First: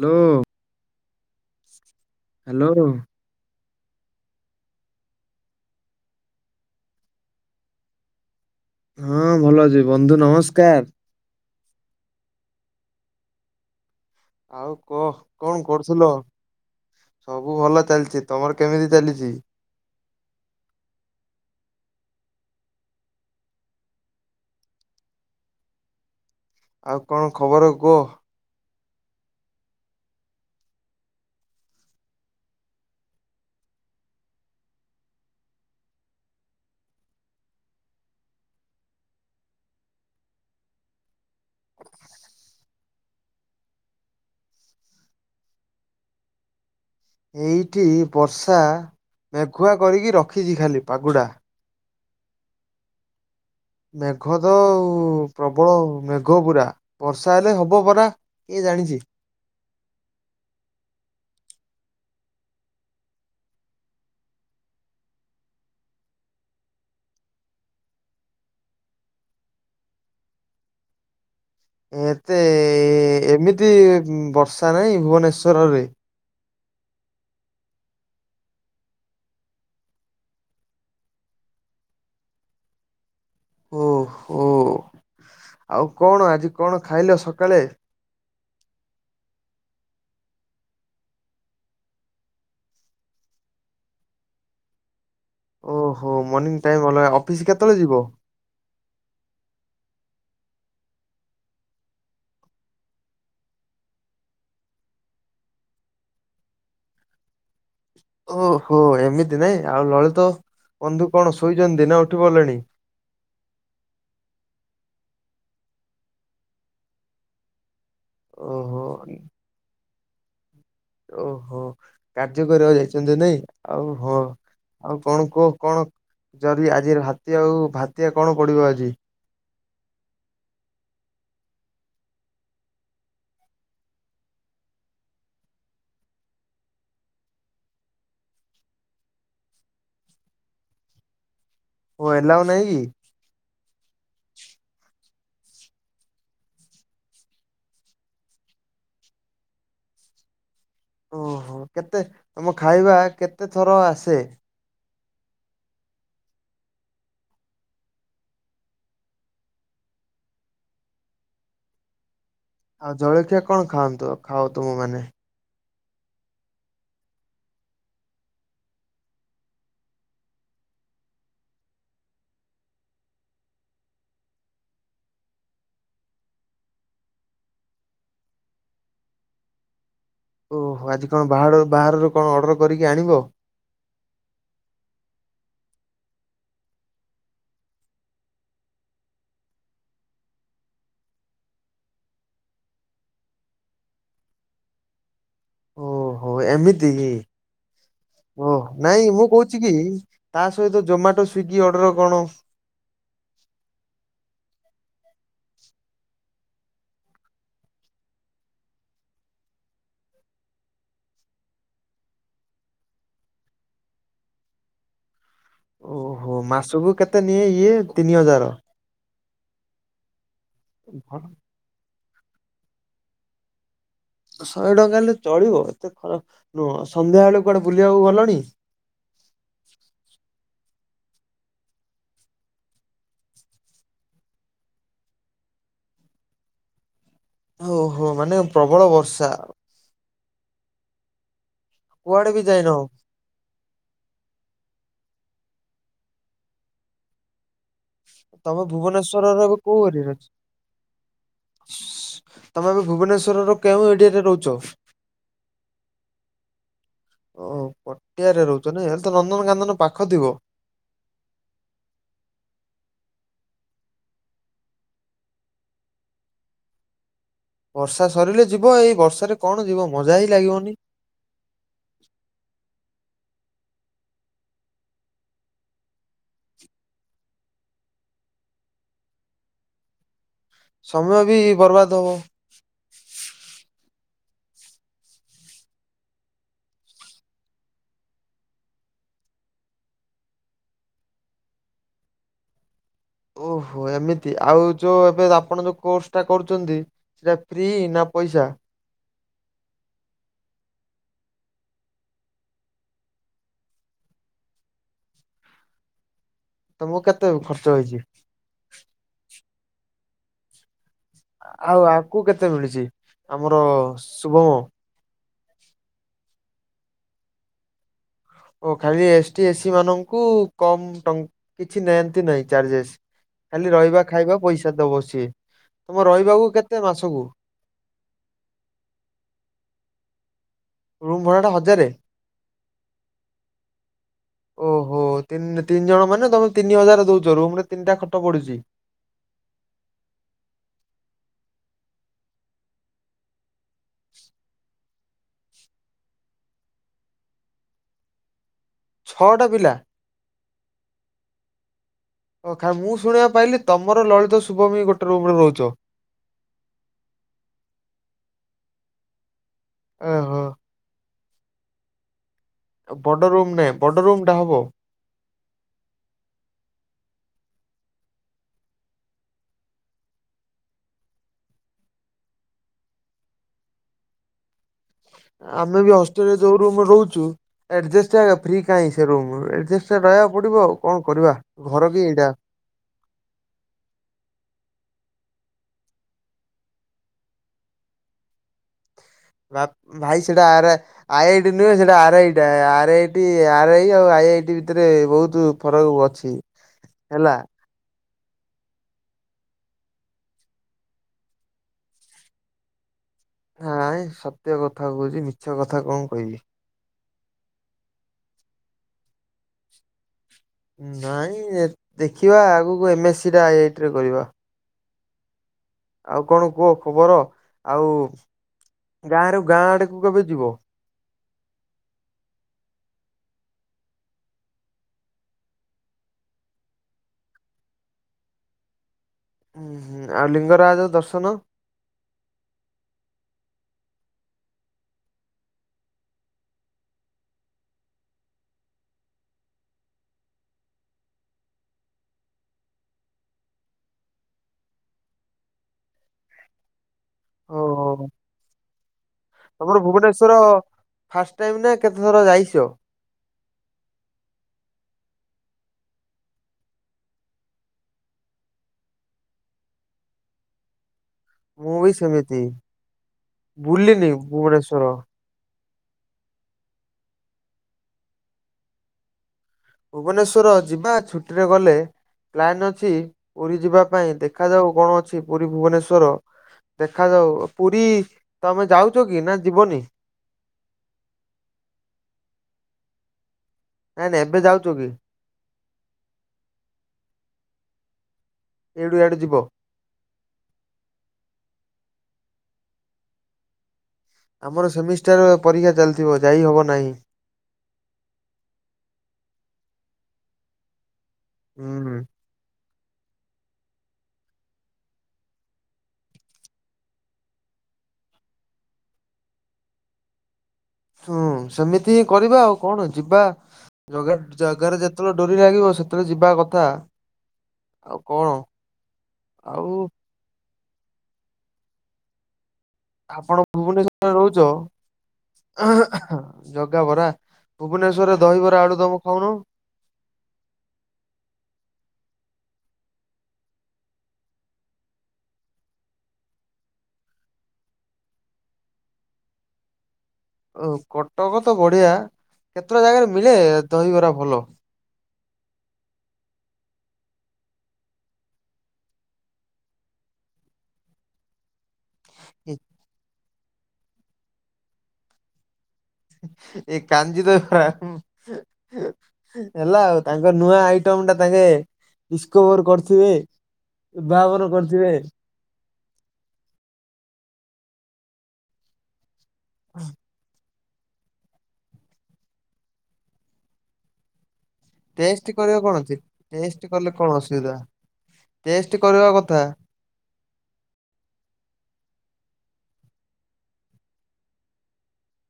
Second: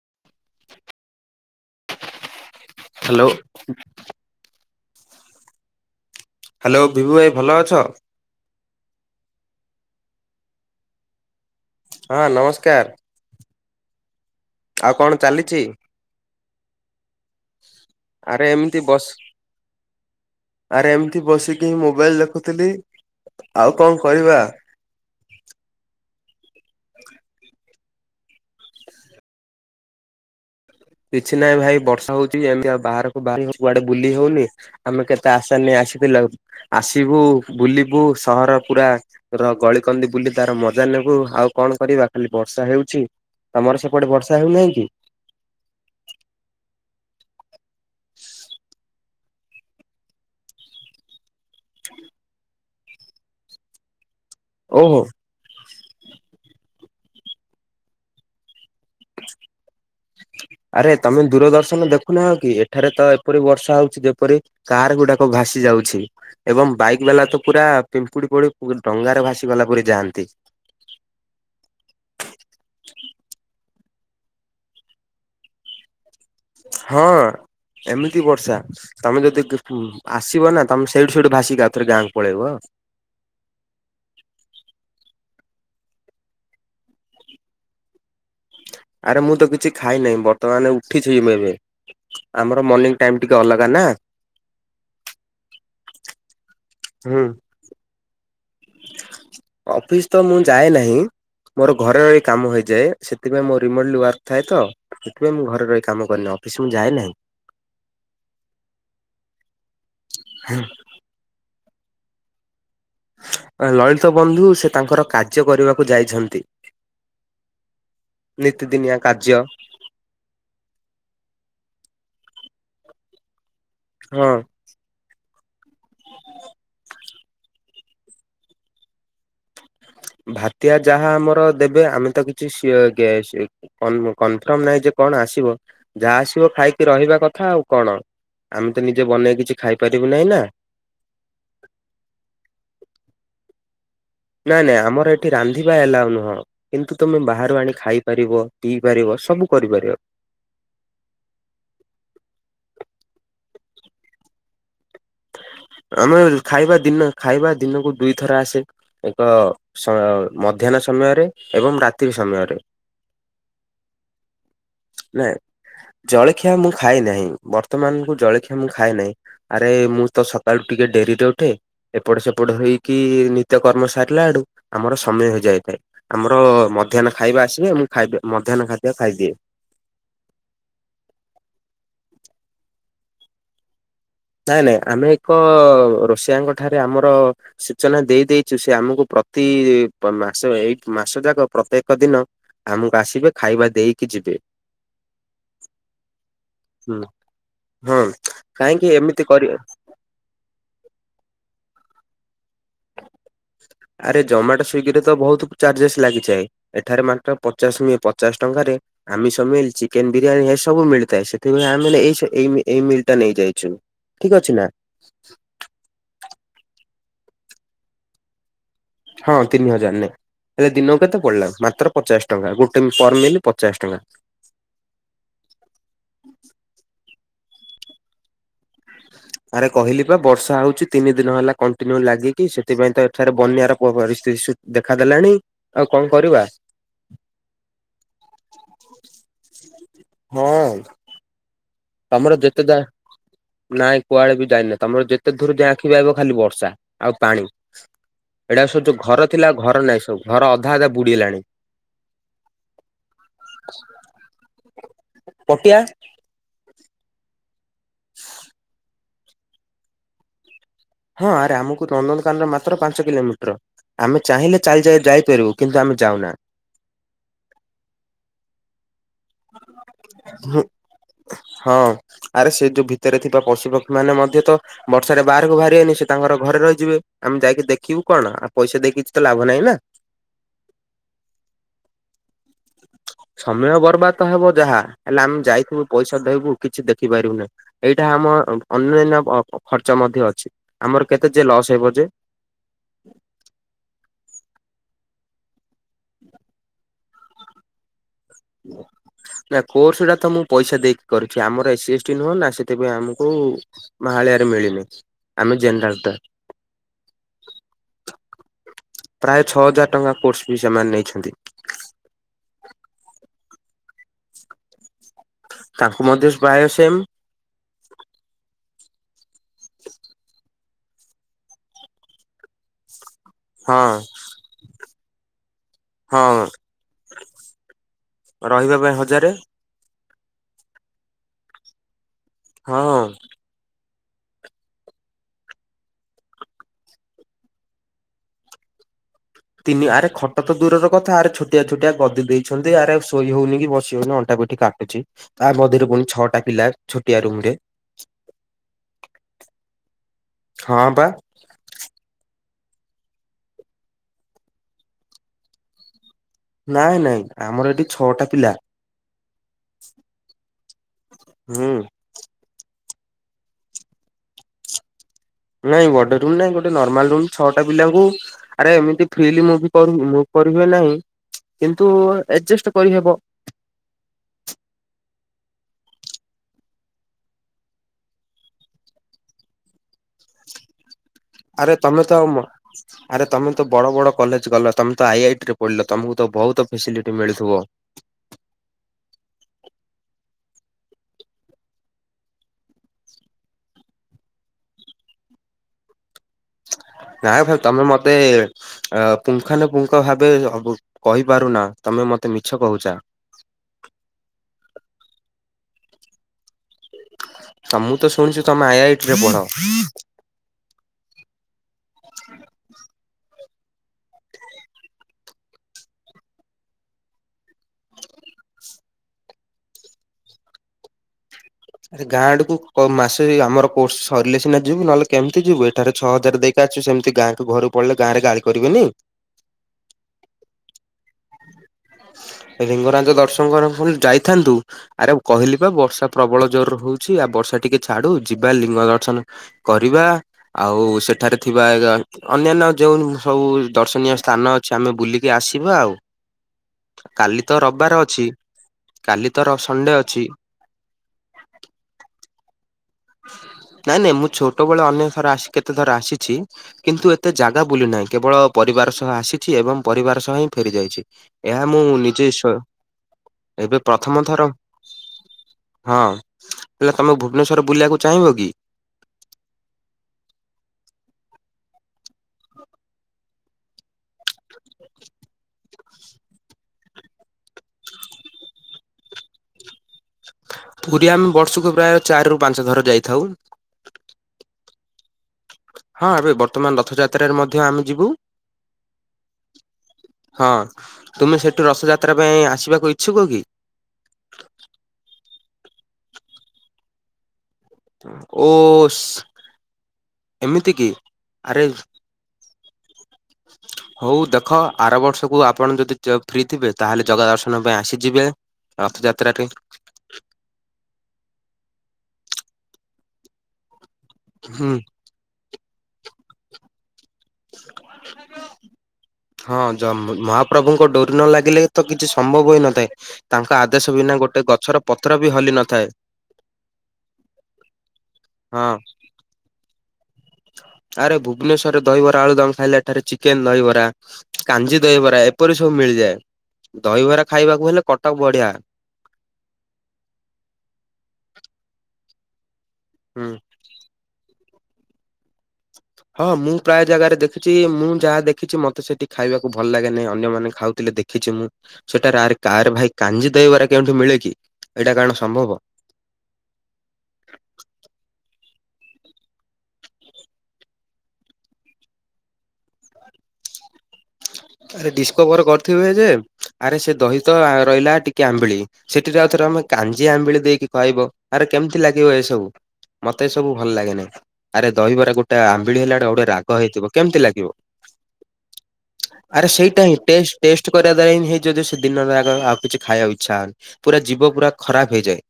Hello hello hello hello ବୁଭୁ ଭାଇ ଭଲ ଅଛ? ହଁ ଭଲ ଅଛି ବନ୍ଧୁ ନମସ୍କାର ହଁ ନମସ୍କାର ଆଉ କୁହ କଣ ଚାଲିଛି? କଣ କରୁଥିଲ ସବୁ ଭଲ ଚାଲିଛି ଆରେ ତମର ଏମିତି କେମିତି ବସ ଚାଲିଛି ଆରେ ଏମିତି ବସିକି ହିଁ ମୋବାଇଲ ଦେଖୁଥିଲି ଆଉ କଣ କରିବା [unintelligible] କିଛି ନାହିଁ ଭାଇ ବର୍ଷା ହଉଛି ଏମିତି ଆଉ ବାହାରକୁ ବାହାର କୁଆଡେ ବୁଲି ହଉନି ଆମେ କେତେ ଆସା ନେଇ ଆସିଥିଲ ଆସିବୁ ବୁଲିବୁ ସହର ପୁରା ର ଗଳିକନ୍ଦି ବୁଲି ତାର ମଜା ନେବୁ ଆଉ କଣ କରିବା ଖାଲି ବର୍ଷା ହେଉଛି ତମର ସେପଟେ ବର୍ଷା ହେଉନାହିଁ କି? ଏଇଠି ବର୍ଷା ମେଘୁଆ କରିକି ରଖିଛି ଖାଲି ପଗଟା ମେଘ ତ ଓହୋ। ପ୍ରବଳ ମେଘ ପୂରା ବର୍ଷା ହେଲେ ହେବ ପରା କିଏ ଜାଣିଛି ଆରେ ତମେ ଦୂରଦର୍ଶନ ଦେଖୁନାହକି ଏଠାରେ ତ ଏପରି ବର୍ଷା ହଉଛି ଯେପରି କାର ଗୁଡାକ ଭାସି ଯାଉଛି ଏବଂ ବାଇକ ବାଲା ତ ପୁରା ପିମ୍ପୁଡି ପଡି ଡଙ୍ଗାରେ ଭାସି ଗଲା ପରୀ ଯାଆନ୍ତି ଏତେ ଏମିତି ବର୍ଷା ନାହିଁ ଭୁବନେଶ୍୍ୱରରେ ହଁ ଏମିତି ବର୍ଷା ତମେ ଯଦି କୁ ଆସିବ ନା ତମେ ସେଇଠୁ ସେଇଠୁ ଭସିକି ଆଉ ଥରେ ଗାଁକୁ ପଳେଇବ। ଓହୋ ଆଉ କଣ ଆଜି କଣ ଖାଇଲ ସକାଳେ? ଆରେ ମୁଁ ତ କିଛି ଖାଇ ନାଇ ବର୍ତ୍ତମାନ ଉଠିଛି ମୁଁ ଏବେ। ଆମର ମନିଙ୍ଗ ଟାଇମ ଟିକେ ଅଲଗା ନା। ଓହୋ ମନିଙ୍ଗ ଟାଇମ ଅଲଗା ହୁଁ ଅଫିସ କେତେବେଳେ ଯିବ? ଅଫିସ ତ ମୁଁ ଯାଏ ନାହିଁ। ମୋର ଘରେ ରଇ କାମ ହେଇଯାଏ ସେଥିପାଇଁ ମୋର ରିମୋଟଲି ୱାର୍କ ଥାଏ ତ। ସେଥିପାଇଁ ମୁଁ ଘରେ ରହି କାମ କରେନି ଅଫିସ ମୁଁ ଯାଏ ନାହିଁ। ଓହୋ ଏମିତି ନାଇଁ ଆଉ ଲଳିତ ବନ୍ଧୁ କଣ ଶୋଇଛନ୍ତି ନା ଉଠି ପଡ଼ିଲେଣି? ଲଳିତ ବନ୍ଧୁ ସେ ତାଙ୍କର କାର୍ଯ୍ୟ କରିବାକୁ ଯାଇଛନ୍ତି। ଓହୋ ନିତିଦିନିଆ କାର୍ଯ୍ୟ। ଓହୋ କାର୍ଯ୍ୟ କରିବାକୁ ଯାଇଛନ୍ତି ନାଇଁ ଆଉ ହଁ। ଆଉ କଣ କୁଅ କଣ ଜରି ଆଜିର ହାତି ଆଉ ଭାତିଆ କଣ ପଡ଼ିବ ଆଜି? ଭାତିଆ ଯାହା ଆମର ଦେବେ ଆମେ ତ କିଛି ସେ ଗେ ସେ କନ୍ କନଫର୍ମ ନହିଁ ଯେ କଣ ଆସିବ ଯାହା ଆସିବ ଖାଇକି ରହିବା କଥା ଆଉ କଣ। ଆମେ ତ ନିଜେ ବନେଇକି କିଛି ଖାଇପାରିବୁ ନାହିଁ ନା। ଓ ଆଲାଉ ନାହିଁ କି? ନାଇଁ ନାଇଁ ଆମର ଏଠି ରାନ୍ଧିବା ଏଲାଉ ନୁହଁ। କିନ୍ତୁ ତମେ ବାହାରୁ ଆଣି ଖାଇପାରିବ ପିଇ ପାରିବ ସବୁ କରିପାରିବ। ଓହୋ କେତେ ତମ ଖାଇବା କେତେ ଥର ଆସେ? ଆମେ ଖାଇବା ଦିନ ଖାଇବା ଦିନକୁ ଦୁଇଥର ଆସେ। ଏକ ସ ମଧ୍ୟାହ୍ନ ସମୟରେ ଏବଂ ରାତ୍ରି ସମୟରେ। ଆଉ ଜଳଖିଆ କଣ ଖାଆନ୍ତୁ ଖାଅ ତୁମ ମାନେ? ନାଁ ଜଳଖିଆ ମୁଁ ଖାଏ ନାହିଁ ବର୍ତ୍ତମାନ ମୁଁ ଜଳଖିଆ ମୁଁ ଖାଏ ନାହିଁ ଆରେ ମୁଁ ତ ସକାଳୁ ଟିକେ ଡ଼େରିରେ ଉଠେ। ଏପଟ ସେପଟ ହେଇକି ନିତ୍ୟ କର୍ମ ସାରିଲା ଆଡ଼ୁ ଆମର ସମୟ ହେଇଯାଇଥାଏ। ଆମର ମଧ୍ୟାହ୍ନ ଖାଇବା ଆସିଲେ ମୁଁ ଖାଇ ମଧ୍ୟାହ୍ନ ଖାଦ୍ୟ ଖାଇଦିଏ। ଓହୋ ଆଜି କଣ ବାହାଳୁ ବାହାରରୁ କଣ ଅର୍ଡ଼ର କରିକି ଆଣିବ? ନାଇଁ ନାଇଁ ଆମେ ଏକ ରୋଷିଆଙ୍କ ଠାରେ ଆମର ସୂଚନା ଦେଇ ଦେଇଛୁ ସେ ଆମକୁ ପ୍ରତି ପ ମାସ ଏଇ ମାସ ଯାକ ପ୍ରତ୍ୟେକ ଦିନ ଆମ ବାସିବେ ଖାଇବା ଦେଇକି ଯିବେ। ଓହୋ ହୁଁ ଏମିତିକି ହଁ। ଓ କାହିଁକି ନାଇଁ ଏମିତି ମୁଁ କରି କହୁଛି କି ତା ସହିତ ଜୋମାଟୋ ସ୍ଵିଗୀ ଅର୍ଡର କଣ? ଆରେ ଜମାଟୋ ସ୍ଵିଗିରେ ତ ବହୁତ ଚାର୍ଜେସ୍ ଲାଗିଯାଏ। ଏଠାରେ ମାତ୍ର ପଚାଶ ନିଏ ପଚାଶ ଟଙ୍କାରେ ଆମିଷ ମିଲ ଚିକେନ ବିରିୟାନୀ ଏସବୁ ମିଳିଥାଏ ସେଥିପାଇଁ ଆମେନା ଏଇସ ଏଇ ଏଇ ମିଲ୍ ଟା ନେଇଯାଇଛୁ। ଠିକ ଅଛି ନା? ଓହୋ ମାସକୁ କେତେ ନିଏ ଇଏ ତିନି ହଜାର? ହଁ ତିନି ହଜାର ନେ ହେଲେ ଦିନକୁ କେତେ ପଡ଼ିଲା ମାତ୍ର ପଚାଶ ଟଙ୍କା ଗୋଟେ ପର ମିଲ ପଚାଶ ଟଙ୍କା। ଶହେ ଟଙ୍କା ହେଲେ ଚଳିବ ଏତେ ଖରାପ ନୁହଁ ସନ୍ଧ୍ୟା ବେଳେ କୁଆଡ଼େ ବୁଲିବାକୁ ଗଲଣି? ଆରେ କହିଲି ବା ବର୍ଷା ହଉଚି ତିନି ଦିନ ହେଲା କଣ୍ଟିନ୍ୟୁ ଲାଗିକି ସେଥିପାଇଁ ତ ଏଠାରେ ବନ୍ୟାର ପ ପରିସ୍ଥିତି ଶୁ ଦେଖାଦେଲାଣି ଆଉ କଣ କରିବା? ଓହୋ ମାନେ ପ୍ରବଳ ବର୍ଷା। ହଁ। କୁଆଡେ ଆମର ବି ଯାଇନ ଯେତେଦା ନାଇଁ କୁଆଡେ ବି ଯାଇନି ତମର ଯେତେ ଧୁର ଯା ଆଖି ପାଇବ ଖାଲି ବର୍ଷା ଆଉ ପାଣି। ତମେ ଏଇଟା ସବୁ ଯୋଉ ଘର ଭୁବନେଶ୍ଵରର ଥିଲା ଏବେ କୋଉ ଘର ନାହିଁ ଏରିଆରେ ଅଛ? ସବୁ ଘର ଅଧା ଅଧା ବୁଡ଼ିଲାଣି। ତମେ ଏବେ ଭୁବନେଶ୍ୱରର କେଉଁ ଏଡ଼ିଆରେ ରହୁଛ? ପଟିଆ। ଓ ପଟିଆରେ ରହୁଛ ନା ହେଲେ ତ ନନ୍ଦନକନ୍ଦନ ପାଖ ଥିବ। ହଁ ଆରେ ଆମକୁ ନନ୍ଦନକାନରେ ମାତ୍ର ପାଞ୍ଚ କିଲୋମିଟର। ଆମେ ଚାହିଁଲେ ଚାଲିଯ ଯାଇପାରିବୁ କିନ୍ତୁ ଆମେ ଯାଉନା। ବର୍ଷା ସରିଲେ ଯିବ ଏଇ ବର୍ଷାରେ କଣ ଯିବ ମଜା ହିଁ ହୁଁ ଲାଗିବନି। ହଁ ଆରେ ସେ ଯୋଉ ଭିତରେ ଥିବା ପଶୁପକ୍ଷୀ ମାନେ ମଧ୍ୟ ତ ବର୍ଷାରେ ବାହାରକୁ ବାହାରି ଆନି ସେ ତାଙ୍କର ଘରେ ରହିଯିବେ ଆମେ ଯାଇକି ଦେଖିବୁ କଣ ଆଉ ପଇସା ଦେଇକି କିଛି ତ ଲାଭ ନାହିଁ ନା। ସମୟ ବି ବର୍ବାଦ ହବ। ସମୟ ବର୍ବାଦ। ହେବ ଯାହା ହେଲେ ଆମେ ଯାଇଥିବୁ ପଇସା ଦେହବୁ କିଛି ଦେଖି ପାରିବୁନି। ଏଇଟା ଆମ ଅନ୍ୟାନ୍ୟ ଖର୍ଚ୍ଚ ମଧ୍ୟ ଅଛି ଆମର କେତେ ଯେ ଲସ୍ ହେବ ଯେ। ଓହୋ ଏମିତି ଆଉ ଯୋଉ ଏବେ ଆପଣ ଯୋଉ କୋର୍ସ ଟା କରୁଛନ୍ତି। ସେଟା ଫ୍ରି ନା ପଇସା। ନା କୋର୍ସଟା ତ ମୁଁ ପଇସା ଦେଇକି କରିୁଛି ଆମର ଏ ଏସ୍ ଟି ନୁହଁ ନା ସେଥିପାଇଁ ଆମକୁ ମାହାଳିଆରେ ମିଳିନି ଆମେ ଜେନେରାଲ ଡାକ୍ତର ତମକୁ କେତେ ଖର୍ଚ୍ଚ ହେଇଛି। ପ୍ରାୟ ଛଅ ହଜାର ଟଙ୍କା କୋର୍ସ ବି ସେମାନେ ନେଇଛନ୍ତି। ଆଉ ଆକୁ କେତେ ମିଳିଛି ଆମର ଶୁଭମ। ତାଙ୍କୁ ମଧ୍ୟ ପ୍ରୟ ସେମ୍। ଓ ଖାଲି ଏସ୍ ଟି ଏ ସି ମାନଙ୍କୁ କମ କିଛି ନିଅନ୍ତି ନାହିଁ ଚାର୍ଜେସ୍। ଖାଲି ହଁ ରହିବା ଖାଇବା ପଇସା ଦବ ସିଏ ତମ ହଁ ରହିବାକୁ କେତେ ମାସକୁ। ରହିବା ପାଇଁ ହଜାରେ। ରୁମ୍ ଭଡ ଟା ହଜାରେ। ହଁ। ଓହୋ ତିନି ଜଣ ମାନେ ତମେ ତିନି ହଜାର ଦଉଛ ରୁମ ରେ ତିନିଟା ଖଟ ପଡୁଛି। ତିନି ଆରେ ଖଟ ତ ଦୂରର କଥା ଆରେ ଛୋଟିଆ ଛୋଟିଆ ଗଦି ଦେଇଛନ୍ତି ଆରେ ଶୋଇ ହଉନି କି ଅଣ୍ଟା ପଠ କାଟୁଛି ତା ମଧ୍ୟରେ ପୁଣି ଛଅଟା ପିଲା ଛୋଟିଆ ରୁମ ରେ। ଛଅଟା ପିଲା। ହଁ ବା ଓ ଖ ମୁଁ ଶୁଣିବା ପାଇଲି ତମର ଲଳିତ ଶୁଭମୀ ଗୋଟେ ରୁମ ରେ ରହୁଛ। ନାଇଁ ନାଇଁ ଆମର ଏଠି ଛଅଟା ପିଲା। ଓହୋ। ହୁଁ। ବଡ ରୁମ୍ ନାଇଁ ବଡ ରୁମ୍ ଟା ହବ। ନାଇଁ ବଡ ରୁମ୍ ନାଇଁ ଗୋଟେ ନର୍ମାଲ ରୁ ଛଅଟା ପିଲାଙ୍କୁ ଆରେ ଏମିତି ଫିଲ ମୁ ମୁ କରିବେ ନାହିଁ କିନ୍ତୁ ଆଡଜଷ୍ଟ କରିହେବ। ଆମେ ବି ଅଷ୍ଟେଲରେ ଯୋଉ ରୁମରେ ରହୁଛୁ। ଆଡ୍ଜେଷ୍ଟ ଭି କାହିଁ ରା ରହିବାକୁ ପଡିବ କଣ କରିବା ଆରେ ଘର ତମେ କି ତ ଏଇଟା। ମ ଆରେ ତୁମେ ତ ବଡ଼ ବଡ଼ କଲେଜ ଗଲ ତମେ ତ ଆଇଆଇଟିରେ ପଢ଼ିଲ ତମକୁ ତ ବହୁତ ଫ୍ୟାସିଲିଟି ମିଳୁଥିବ। ବା ଭାଇ ସେଇଟା ଆର ଆଇ ଆଇ ଟି ନୁହେଁ ସେଇଟା ଆର ଆଇଟା ଆର ଆଇଟି ଆର ଆଇ ଆଉ ଆଇ ଆଇଟି ଭିତରେ ବହୁତ ଫରକକୁ ଅଛି। ହେଲା ନାଇଁ ଭାଇ ତମେ ମତେ ଅ ପୁଙ୍ଗାନ ପୁଙ୍ଗ ଭାବେ କହିପାରୁନା ତମେ ମତେ ମିଛ କହୁଛ। ନାଇଁ ସତ୍ୟ କଥା କହୁଛି ମିଛ କଥା କଣ କହିବି। ତ ମୁଁ ତ ଶୁଣିଛୁ ତମେ ଆଇ ଆଇ ଟି ରେ ପଢ। ନାଇଁ ଦେଖିବା ଆଗକୁ ଏମଏସ୍ ସିଟା ଆଇ ଆଇ ଟିରେ କରିବା। ଆଉ କଣ କୁହ ଖବର। ଆଉ ଗାଁରୁ ଗାଁ ଆଡକୁ କେବେ ଯିବ। ଆରେ ଗାଁ ଆଡକୁ ମାସେ ଆମର କୋର୍ ସରିଲେ ସିନା ଯିବୁ ନହେଲେ କେମିତି ଯିବୁ ଏଠାରେ ଛଅ ହଜାର ଦେଇି ଛୁ ସେମିତି ଗାଁକୁ ଘରୁ ପଳେ ଗାଁରେ ଗାଳି କରିବେନି। ହୁଁ ହୁଁ ଆଉ ଲିଙ୍ଗରାଜ ଦର୍ଶନ। ଲିଙ୍ଗରାଜ ଦର୍ଶନ କରି ଯାଇଥାନ୍ତୁ ଆରେ କହିଲି ବା ବର୍ଷା ପ୍ରବଳ ଜୋରରେ ହଉଛି ଆଉ ବର୍ଷା ଟିକେ ଛାଡୁ ଯିବା ଲିଙ୍ଗ ଦର୍ଶନ କରିବା ଆଉ ସେଠାରେ ଥିବା ଅନ୍ୟାନ୍ୟ ଯୋଉ ସବୁ ଦର୍ଶନୀୟ ସ୍ଥାନ ଅ ଛି ଆମେ ବୁଲିକି ଆସିବା ଆଉ କାଲି ତ ରବିବାର ଓହୋ ଅଛି କାଲି ତ ତମର ସଣ୍ଡେ ଅଛି ଭୁବନେଶ୍ଵର ଫାଷ୍ଟ ଟାଇମ ନା କେତେଥର ଯାଇଛ ନାଇଁ ନାଇଁ ମୁଁ ଛୋଟବେଳେ ଅନ୍ୟ ଥର ଆସିଛି କେତେ ଥର ଆସିଛି କିନ୍ତୁ ଏତେ ଜାଗା ବୁଲି ନାହିଁ କେବଳ ପରିବାର ସହ ଆସିଛି ଏବଂ ପରିବାର ସହ ହିଁ ଫେରି ଯାଇଛି ଏହା ମୁଁ ବି ନିଜେ ସେମିତି ଏବେ ବୁଲିନି ପ୍ରଥମ ଥର ଭୁବନେଶ୍ଵର। ହଁ ହେଲେ ତମେ ଭୁବନେଶ୍ଵର ବୁଲିବାକୁ ଚାହିଁବ କି ଭୁବନେଶ୍ଵର ଯିବା ଛୁଟିରେ ଗଲେ ପ୍ଲାନ ଅଛି ପୁରୀ ଯିବା ପାଇଁ ଦେଖାଯାଉ କଣ ଅଛି ପୁରୀ ଭୁବନେଶ୍ଵର ଦେଖାାଯାଉ ପୁରୀ ତମେ ଯାଉଛ କି ନା ଯିବନି ପୁରୀ ଆମେ ବର୍ଷକୁ ପ୍ରାୟ ଚାରି ରୁ ପାଞ୍ଚ ଥର ଯାଇଥାଉ ନାଇଁ ନାଇଁ ଏବେ ଯାଉଛୁ କି ହଁ ଏବେ ବର୍ତ୍ତମାନ ରଥଯାତ୍ରାରେ ମଧ୍ୟ ଆମେ ଯିବୁ ଏଇଠୁଆଡ଼େ ଯିବ ହଁ ତୁମେ ସେଠୁ ରଥଯାତ୍ରା ପାଇଁ ଆସିବାକୁ ଇଚ୍ଛୁକ କି? ଆମର ସେମିଷ୍ଟାର ପରୀକ୍ଷା ଚାଲିଥିବ ଯାଇ ହବ ନାହିଁ ଓ ଏମିତି କି ଆରେ ହୁଁ। ହ [inaudible] ହଉ ଦେଖ ଆର ବର୍ଷକୁ ଆପଣ ଯଦି ଫ୍ରି ଥିବେ ତାହେଲେ ଜଗା ଦର୍ଶନ ପାଇଁ ଆସିଯିବେ ରଥଯାତ୍ରା ପାଇଁ ହୁଁ ସେମିତି ହିଁ କରିବା ଆଉ କଣ ଯିବା ଜଗା ହୁଁ ଜାଗାରେ ଯେ ଯେତେବେଳେ ଡୋରି ଲାଗିବ ସେତେବେଳେ ଯିବା କଥା ଆଉ କଣ। ହଁ ଆଉ ଯ ମହା ପ୍ରଭୁଙ୍କ ଡୋରି ନ ଲାଗିଲେ ତ କିଛି ସମ୍ଭବ ହୋଇନଥାଏ ଆପଣ ତାଙ୍କ ଆଦେଶ ଭୁବନେଶ୍ଵରରେ ବିନା ରହୁଛ ଗୋଟେ ଗଛର ପତ୍ର ବି ହଲି ନଥାଏ। ଜଗା ବରା ଭୁବନେଶ୍ୱରରେ ଦହିବରା ହଁ ଆଳୁ ଦମ ଖାଉନୁ ଆରେ ଭୁବନେଶ୍ଵରରେ ଦହିବରା ଆଳୁ ଦମ ଖାଇଲେ ଏଠାରେ ଚିକେନ ଦହିବରା କାଞ୍ଜି ଦହିବରା ଏପରି ସବୁ ମିଳିଯାଏ ଦହିବରା ଖାଇବାକୁ ହେଲେ କଟକ ବଢିଆ ଓ କଟକ ତ ବଢିଆ କେତେଟା ଜାଗାରେ ହୁଁ ମିଳେ ଦହିବରା ଭଲ ହଁ ମୁଁ ପ୍ରାୟ ଜାଗାରେ ଦେଖିଛି ମୁଁ ଯାହା ଦେଖିଛି ମତେ ସେଠି ଖାଇବାକୁ ଭଲ ଲାଗେ ନାହିଁ ଅନ୍ୟମାନେ ଖାଉ ଥିଲେ ଦେଖିଛି ମୁଁ ସେଟାରେ ଆରେ କରେ ଭାଇ କାଞ୍ଜି ଦହିବରା କେଉଁଠି ମିଳେ କି ଏଇଟା କାରଣ ସମ୍ଭବ ଏ କାଞ୍ଜି ଦହିବରା ହେଲା ଆଉ ତାଙ୍କ ନୂଆ ଆଇଟମ ଟା ତାଙ୍କେ ଡିସକୋଭର କରିଥିବେ ଉଦ୍ଧାବନ ଆରେ ଡିସକଭର କରିଥିବେ ଯେ ଆରେ ସେ ଦହି ତ ରହିଲା ଟିକେ ଆମ୍ବିଳି ସେଠିରେ ଆଉଥରେ ଆମେ କାଞ୍ଜି ଆମ୍ବଳି ଦେଇକି କହିବ ଆରେ କେମିତି ଲାଗିବ ଏସବୁ ମତେ ଏ ସବୁ ଭଲ ଲାଗେ ନାହିଁ ଆରେ ଦହିବରା ଟେଷ୍ଟ ଗୋଟେ କରିବ ଆମ୍ବିଳି କଣ ଅଛି ହେଲା ବଡେ ଗୋଟେ ରାଗ ଟେଷ୍ଟ କଲେ ହେଇଥିବ କଣ କେମିତି ଲାଗିବ ଅସୁବିଧା ଟେଷ୍ଟ କର ଆରେ ସେଇଟା ହିଁ ଟେଷ୍ଟ ଟେଷ୍ଟ କରିବା ଦେଇନ ହିଁ ହେଇ ଯ ସେ ଦିନ ଯାକ ଆଉ କିଛି ଖାଇବା ଇଚ୍ଛା ହୁଏନି ଜୀଭ ପୁରା ଖରାପ ହେଇଯାଏ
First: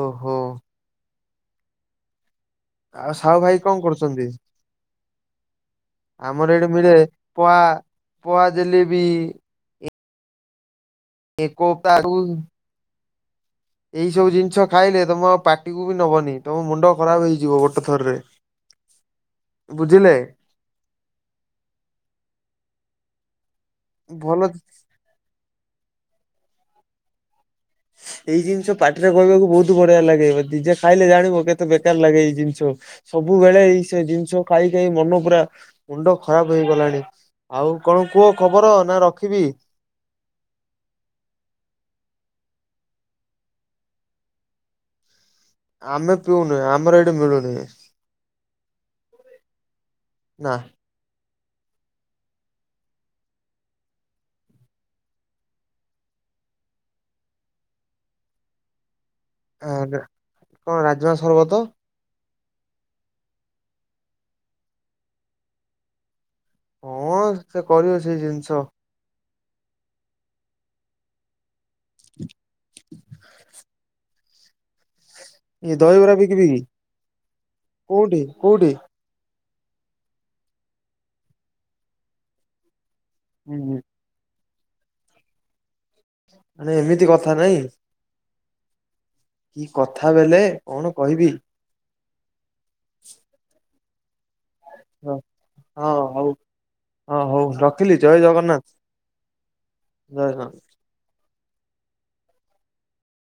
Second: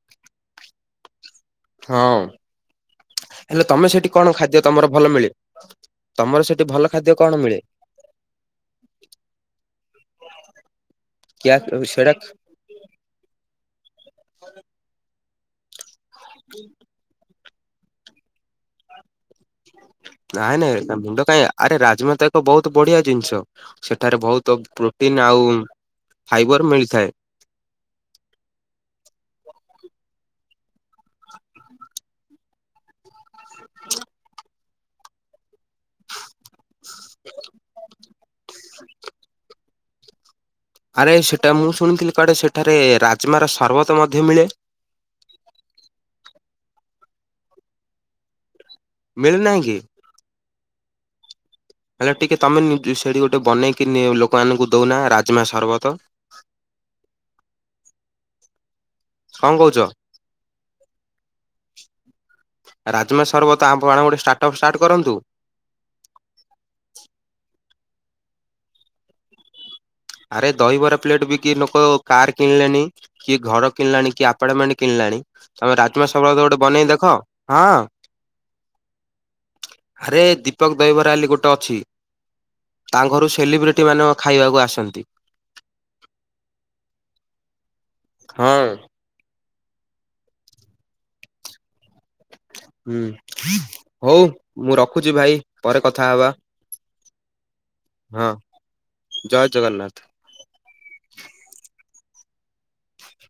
ଓହୋ ହଁ ଆଉ ସାହୁ ଭାଇ ହେଲେ କଣ ତମେ ସେଠି କରୁଛନ୍ତି? ଖାଦ୍ୟ ତମର ଭଲ ମିଳେ ତମର ଆମର ସେଠି ଏଇଠି ଭଲ ମିଳେ ଖାଦ୍ୟ କଣ ପଆ ମିଳେ? ପଆ ଜଲେବି କିଆ ଏକ ତ [inaudible] ସେଟା ଏଇ ସବୁ ଜିନିଷ ଖାଇଲେ। ତମ ପାଟିକୁ ବି ନବନି ତମ ମୁଣ୍ଡ ଖରାପ ହେଇଯିବ। ଗୋଟେ ଥରରେ। ବୁଝିଲେ ନାଇଁ ନାଇଁ ମୁଣ୍ଡ କାଇଁ ଆରେ ରାଜମା ତ ଏକ ବହୁତ ବଢିଆ ଜିନିଷ ସେଠାରେ ଭଲ ବହୁତ ପ୍ରୋ ଟିନା ଆଉ ଫାଇବର ମିଳିଥାଏ। ଏଇ ଜିନିଷ ପାଟିରେ କହିବାକୁ ବହୁତ ବଢିଆ ଲାଗେ ନିଜେ ଖାଇଲେ ଜାଣିବୁ କେତେ ବେକାର ଲାଗେ ଏଇ ଜିନିଷ। ସବୁବେଳେ ଏଇ ସେ ଜିନିଷ ଖାଇ ଖାଇ ମନ ପୁରା ମୁଣ୍ଡ ଖରାପ ହେଇ ଗଲାଣି ଆଉ କଣ କୁହ ଖବର ନା ରଖିବି। ଆରେ ସେଟା ମୁଁ ଶୁଣିଥିଲି କୁଆଡେ ସେଠାରେ ରାଜମାର ସରବତ ମଧ୍ୟ ମିଳେ। ଆମେ ପିଉନୁ ଆମର ଏଇଠି ମିଳୁନି। ମିଳି ନାହିଁ କି? ନା। ହେଲେ ଟିକେ ତମେ ସେଠି ଗୋଟେ ବନେଇକି ଲୋକମାନଙ୍କୁ ଦଉନା ରାଜମା ସରବତ। କଣ କହୁଛ? ନାରେ କଣ ରାଜମା ସର୍ବତ ରାଜମା ସର୍ବତ ଆମ୍ବ ଆଣ ଗୋଟେ ଷ୍ଟାର୍ଟଅପ୍ ଷ୍ଟାର୍ଟ କରନ୍ତୁ। ହଁ ସେ କରିବ ସେ ଜିନିଷ। ଆରେ ଦହିବରା ପ୍ଲେଟ ବିକି ଲୋକ କାର୍ କିଣିଲେଣି କି ଘର କିଣିଲାଣି କି ଆ ଆପାର୍ଟମେଣ୍ଟ କିଣିଲାଣି ଇଏ ତମେ ରାଜମା ଦହିବରା ସର୍ବତ ବିକିବି କି ଗୋଟେ ବନେଇ ଦେଖ ହଁ କୋଉଠି କୋଉଠି? ଆରେ ଦୀପକ ଦହିବରା ହେଲି ଗୋଟେ ଅଛି। ତାଙ୍କ ଘରୁ ସେଲିବ୍ରେଟି ମାନ ଖାଇବାକୁ ଆସନ୍ତି। ମାନେ ଏମିତି କଥା ନାଇଁ। ହଁ। କି କଥା ବେଲେ କଣ କହିବି? ହୁଁ ହଉ ମୁଁ ରଖୁଛି ହଁ ଭାଇ ପରେ କଥା ହଉ ହବା। ହଁ ହଉ ରଖିଲି ଜୟ ହଁ ଜଗନ୍ନାଥ ଜୟ ଜଗନ୍ନାଥ। ଜୟ ହଁ।